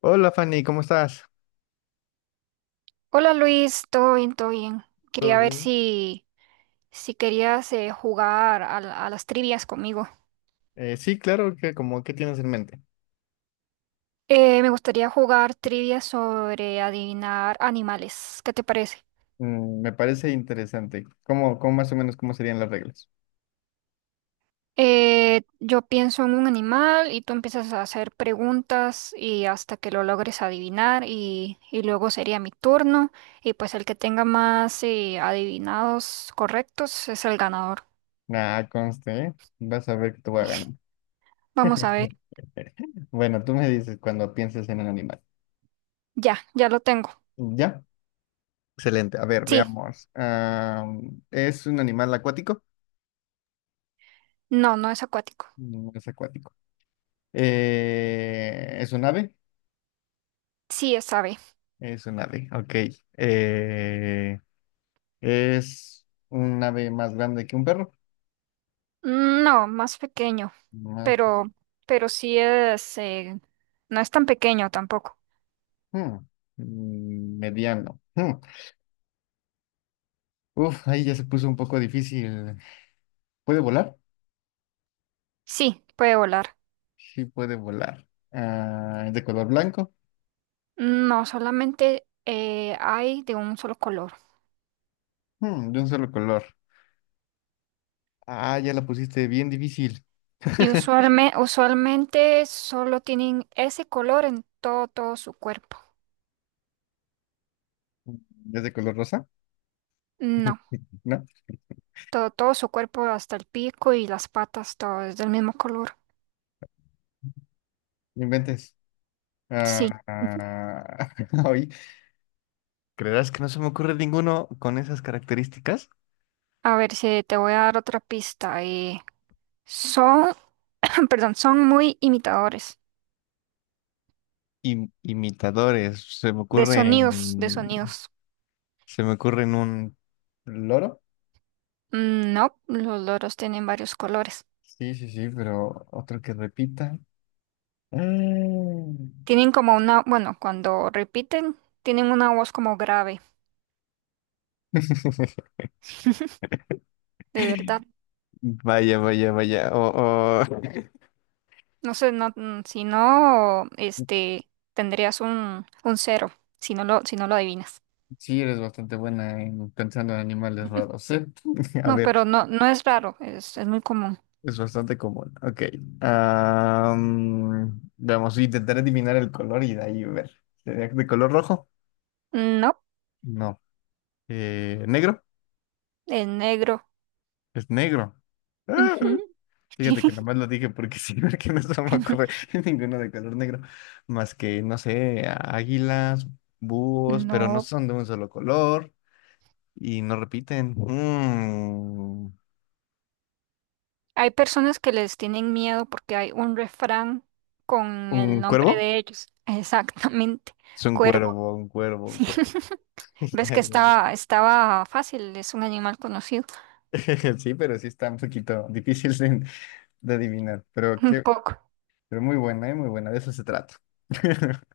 Hola, Fanny, ¿cómo estás? Hola Luis, todo bien, todo bien. ¿Todo Quería ver bien? si, si querías jugar a, a las trivias conmigo. Sí, claro, que como ¿qué tienes en mente? Me gustaría jugar trivias sobre adivinar animales. ¿Qué te parece? Me parece interesante. ¿Cómo más o menos cómo serían las reglas? Yo pienso en un animal y tú empiezas a hacer preguntas y hasta que lo logres adivinar y luego sería mi turno y pues el que tenga más adivinados correctos es el ganador. Ah, conste, ¿eh? Vas a ver que te voy a ganar. Vamos a ver. Bueno, tú me dices cuando pienses en un animal. Ya lo tengo. ¿Ya? Excelente. A ver, Sí, veamos. ¿Es un animal acuático? no, no es acuático. No es acuático. ¿Es un ave? Sí, es ave. Es un ave, ok. Eh, ¿Es un ave más grande que un perro? Mm, no, más pequeño, Más. pero, pero sí es, no es tan pequeño tampoco. Mm, Mediano. Uf, ahí ya se puso un poco difícil. ¿Puede volar? Sí, puede volar. Sí, puede volar. Ah, ¿es de color blanco? No, solamente hay de un solo color. Mm, de un solo color. Ah, ya la pusiste bien difícil. Y usualmente solo tienen ese color en todo, todo su cuerpo. ¿Es de color rosa? No, No, todo, todo su cuerpo, hasta el pico y las patas, todo es del mismo color. no inventes. Sí, Ah, ah, hoy, ¿creerás que no se me ocurre ninguno con esas características? a ver si te voy a dar otra pista. Son, perdón, son muy imitadores Imitadores. Se me de ocurre sonidos, de sonidos. se me ocurre en un loro. Mm, no, los loros tienen varios colores. Sí, sí, sí, pero otro que repita. Mm. Tienen como una, bueno, cuando repiten, tienen una voz como grave, de verdad. Vaya, vaya, vaya. Oh, oh. No sé, no, si no, este, tendrías un cero, si no lo, si no lo adivinas. Sí, eres bastante buena en pensando en animales raros, ¿eh? A No, pero ver, no, no es raro, es muy común. es bastante común. Ok. Vamos, intentar adivinar el color y de ahí ver. ¿Sería de color rojo? No, No. ¿Negro? es negro. Es negro. Ah, Ujú. fíjate que nomás lo dije porque sí, porque no se me ocurre ninguno de color negro. Más que, no sé, águilas, búhos, pero no No, son de un solo color. Y no repiten. Mm. hay personas que les tienen miedo porque hay un refrán con el ¿Un nombre cuervo? de ellos. Exactamente, Es un cuervo. cuervo, un cuervo, un Sí. cuervo. ¿Ves Ya, que ya, estaba, estaba fácil? Es un animal conocido. ya. Sí, pero sí está un poquito difícil de adivinar. Pero, Un qué, poco. pero muy buena, ¿eh? Muy buena. De eso se trata.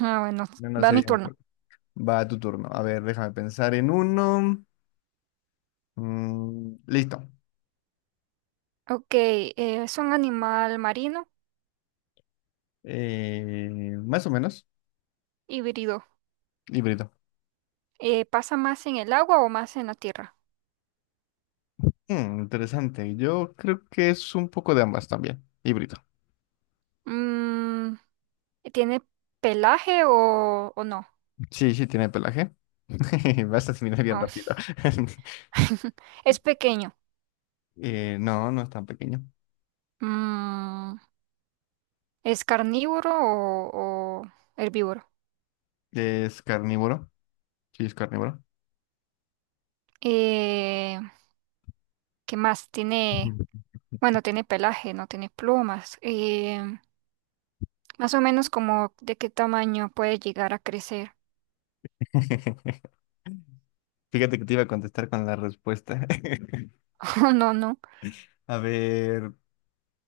Ah, bueno, No, no va mi sería un turno. cuervo. Va a tu turno. A ver, déjame pensar en uno. Mm, listo. Ok, es un animal marino Más o menos. híbrido. Híbrido. ¿Pasa más en el agua o más en la tierra? Mm, interesante. Yo creo que es un poco de ambas también. Híbrido. Mm, ¿tiene pelaje o no? Sí, sí, tiene pelaje. Vas a terminar bien No. rápido. Es pequeño. No, no es tan pequeño. Mm, ¿es carnívoro o herbívoro? Es carnívoro. Sí, es carnívoro. Eh, ¿Qué más? Tiene, Ujú. bueno, tiene pelaje, no tiene plumas. Más o menos como de qué tamaño puede llegar a crecer. Fíjate que te iba a contestar con la respuesta. Oh, no, no. A ver,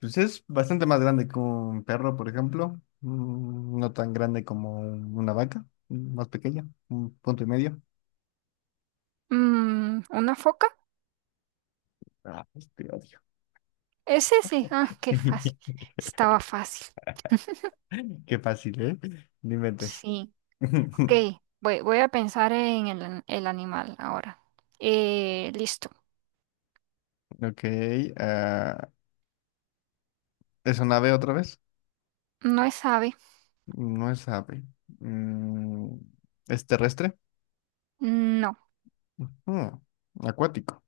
pues es bastante más grande que un perro, por ejemplo. Mm, no tan grande como una vaca, mm, más pequeña, un punto y medio. Mm, ¿una foca? Ah, pues te odio. Es ese. Sí. Ah, qué Sí, fácil. Estaba fácil. qué fácil, ¿eh? No inventes. Sí. Ok, voy, voy a pensar en el, el animal ahora. Listo. Ok, ah, ¿es un ave otra vez? No es ave. No es ave. Mm, ¿es terrestre? No. Ujú. Acuático.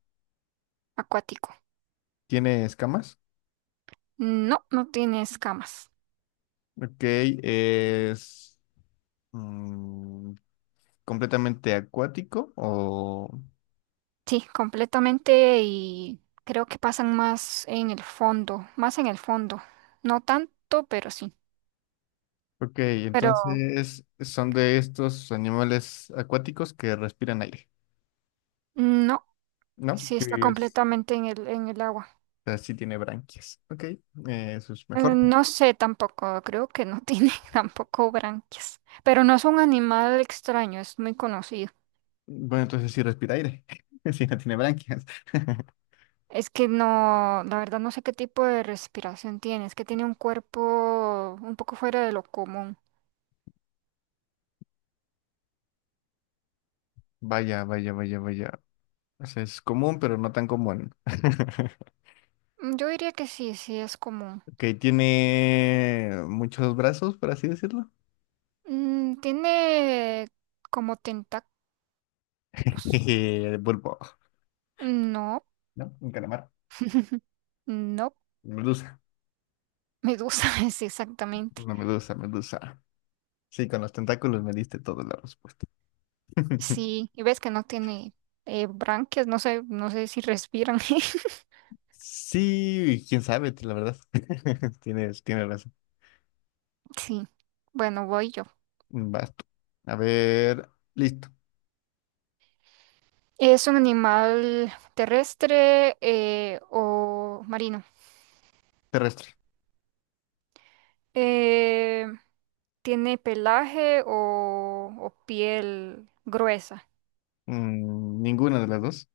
Acuático. ¿Tiene escamas? No, no tiene escamas. Ok, es, mm, completamente acuático o... Sí, completamente y creo que pasan más en el fondo, más en el fondo. No tanto, pero sí. Ok, Pero entonces son de estos animales acuáticos que respiran aire, no. ¿no? Sí, Sí, está es. completamente en el agua. O sea, sí tiene branquias. Ok, eso es mejor. No sé tampoco, creo que no tiene tampoco branquias. Pero no es un animal extraño, es muy conocido. Bueno, entonces sí respira aire. Sí, no tiene branquias. Es que no, la verdad no sé qué tipo de respiración tiene, es que tiene un cuerpo un poco fuera de lo común. Vaya, vaya, vaya, vaya. O sea, es común, pero no tan común. Mm, yo diría que sí, sí es común. Ok, tiene muchos brazos, por así decirlo. Mm, tiene como tentáculos. Jeje, pulpo. No, ¿No? Un calamar. no, Medusa. medusa es exactamente. Una medusa, medusa. Sí, con los tentáculos me diste toda la respuesta. Sí, y ves que no tiene branquias, no sé, no sé si respiran. Sí, quién sabe, la verdad. Tienes razón. Sí, bueno, voy yo. Basto. A ver, listo. ¿Es un animal terrestre o marino? Terrestre. Eh, ¿Tiene pelaje o piel gruesa? Mm, ninguna de las dos.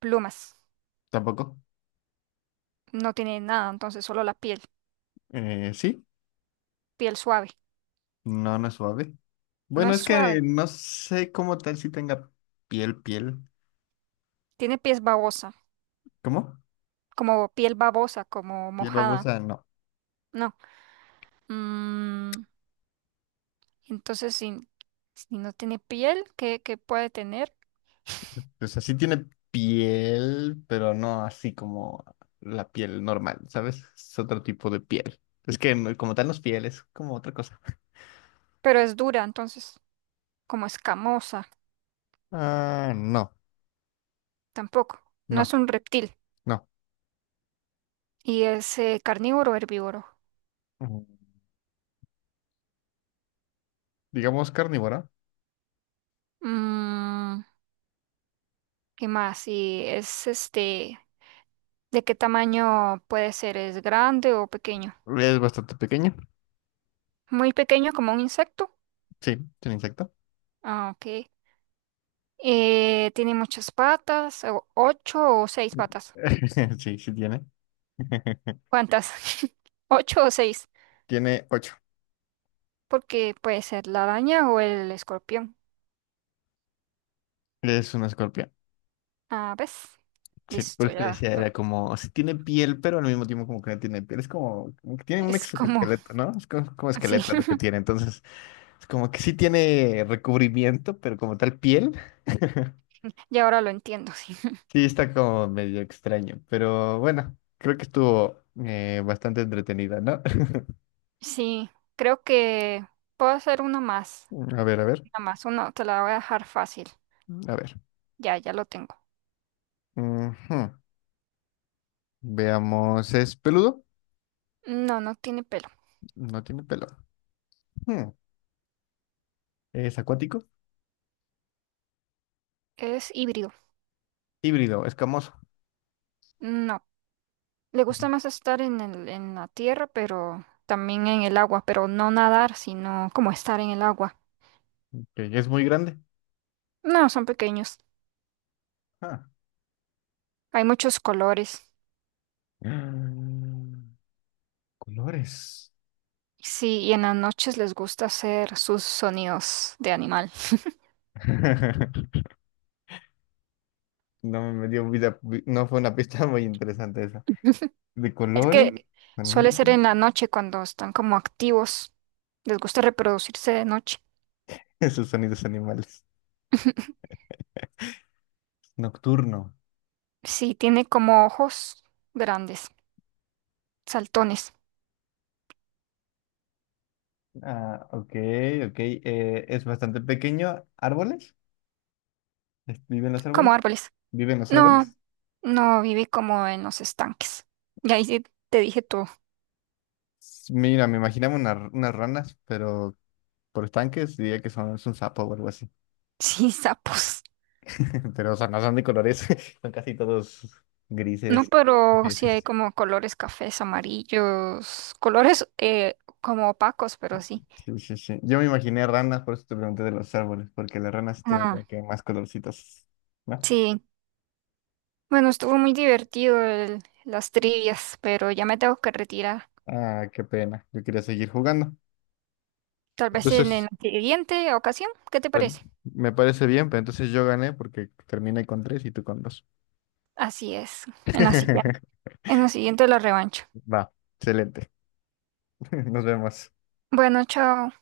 Plumas. Tampoco. No tiene nada, entonces solo la piel. Sí. Piel suave. No, no es suave. No Bueno, es es que suave. no sé cómo tal si tenga piel, piel. Tiene ¿Cómo? Piel babosa, como Piel mojada. babosa, no. No. Mm, entonces, si, si no tiene piel, ¿qué, qué puede tener? O sea, sí tiene piel, pero no así como la piel normal, ¿sabes? Es otro tipo de piel. Es que no- Como tal no es piel, es como otra cosa. Pero es dura, entonces, como escamosa, Ah, no, tampoco. No es no, un reptil. no. Y es carnívoro o herbívoro. Mm, digamos carnívora. Mm, ¿qué más? Y es este, ¿de qué tamaño puede ser? ¿Es grande o pequeño? Es bastante pequeña. Muy pequeño, como un insecto. Sí, tiene insecto. Ah, ok. Tiene muchas patas, ocho o seis patas. Sí, sí tiene. ¿Cuántas? ¿Ocho o seis? Tiene ocho. Porque puede ser la araña o el escorpión. Es un escorpión. Ah, ¿ves? Sí, por Listo, eso te ya. decía, era como, si tiene piel, pero al mismo tiempo como que no tiene piel. Es como, como que tiene un Es como exoesqueleto, ¿no? Es como, como así. esqueleto lo que tiene. Entonces, es como que sí tiene recubrimiento, pero como tal piel. Y ahora lo entiendo, sí. Sí, está como medio extraño. Pero bueno, creo que estuvo bastante entretenida, ¿no? Sí, creo que puedo hacer una más. A ver, a ver, Una más, una, te la voy a dejar fácil. a ver. Ya lo tengo. Ujú. Veamos, ¿es peludo? No, no tiene pelo. No tiene pelo. Hmm. ¿Es acuático? Es híbrido. Híbrido, escamoso. No. Le gusta más estar en el, en la tierra, pero también en el agua, pero no nadar, sino como estar en el agua. Ok, ¿es muy grande? No, son pequeños. Ah. Hay muchos colores. Mm. Colores. Sí, y en las noches les gusta hacer sus sonidos de animal. No me dio vida, no fue una pista muy interesante esa. De Es colores, que suele sonido, ser en la noche cuando están como activos. Les gusta reproducirse de noche. esos sonidos animales. Nocturno. Sí, tiene como ojos grandes, saltones, Ah, ok, ok. Es bastante pequeño. ¿Árboles? ¿Viven los árboles? como árboles. ¿Viven los No, árboles? no vive como en los estanques. Y ahí sí te dije todo. Mira, me imaginaba unas ranas, pero por estanques diría que son es un sapo o algo así. Sí, sapos. Pero o sea, no son de colores, son casi todos No, grises. pero sí hay Grises. como colores cafés, amarillos, colores como opacos, pero sí. Sí, sí, sí. Yo me imaginé ranas, por eso te pregunté de los árboles, porque las ranas sí tienen como Ah, que más colorcitos, ¿no? sí. Bueno, estuvo muy divertido las trivias, pero ya me tengo que retirar. Ah, qué pena. Yo quería seguir jugando. Tal vez en Entonces, la siguiente ocasión, ¿qué te pues, parece? me parece bien, pero entonces yo gané porque terminé con tres y tú con dos. Así es, en la siguiente, en la siguiente la revancha. Va, excelente. Nos vemos. Bueno, chao.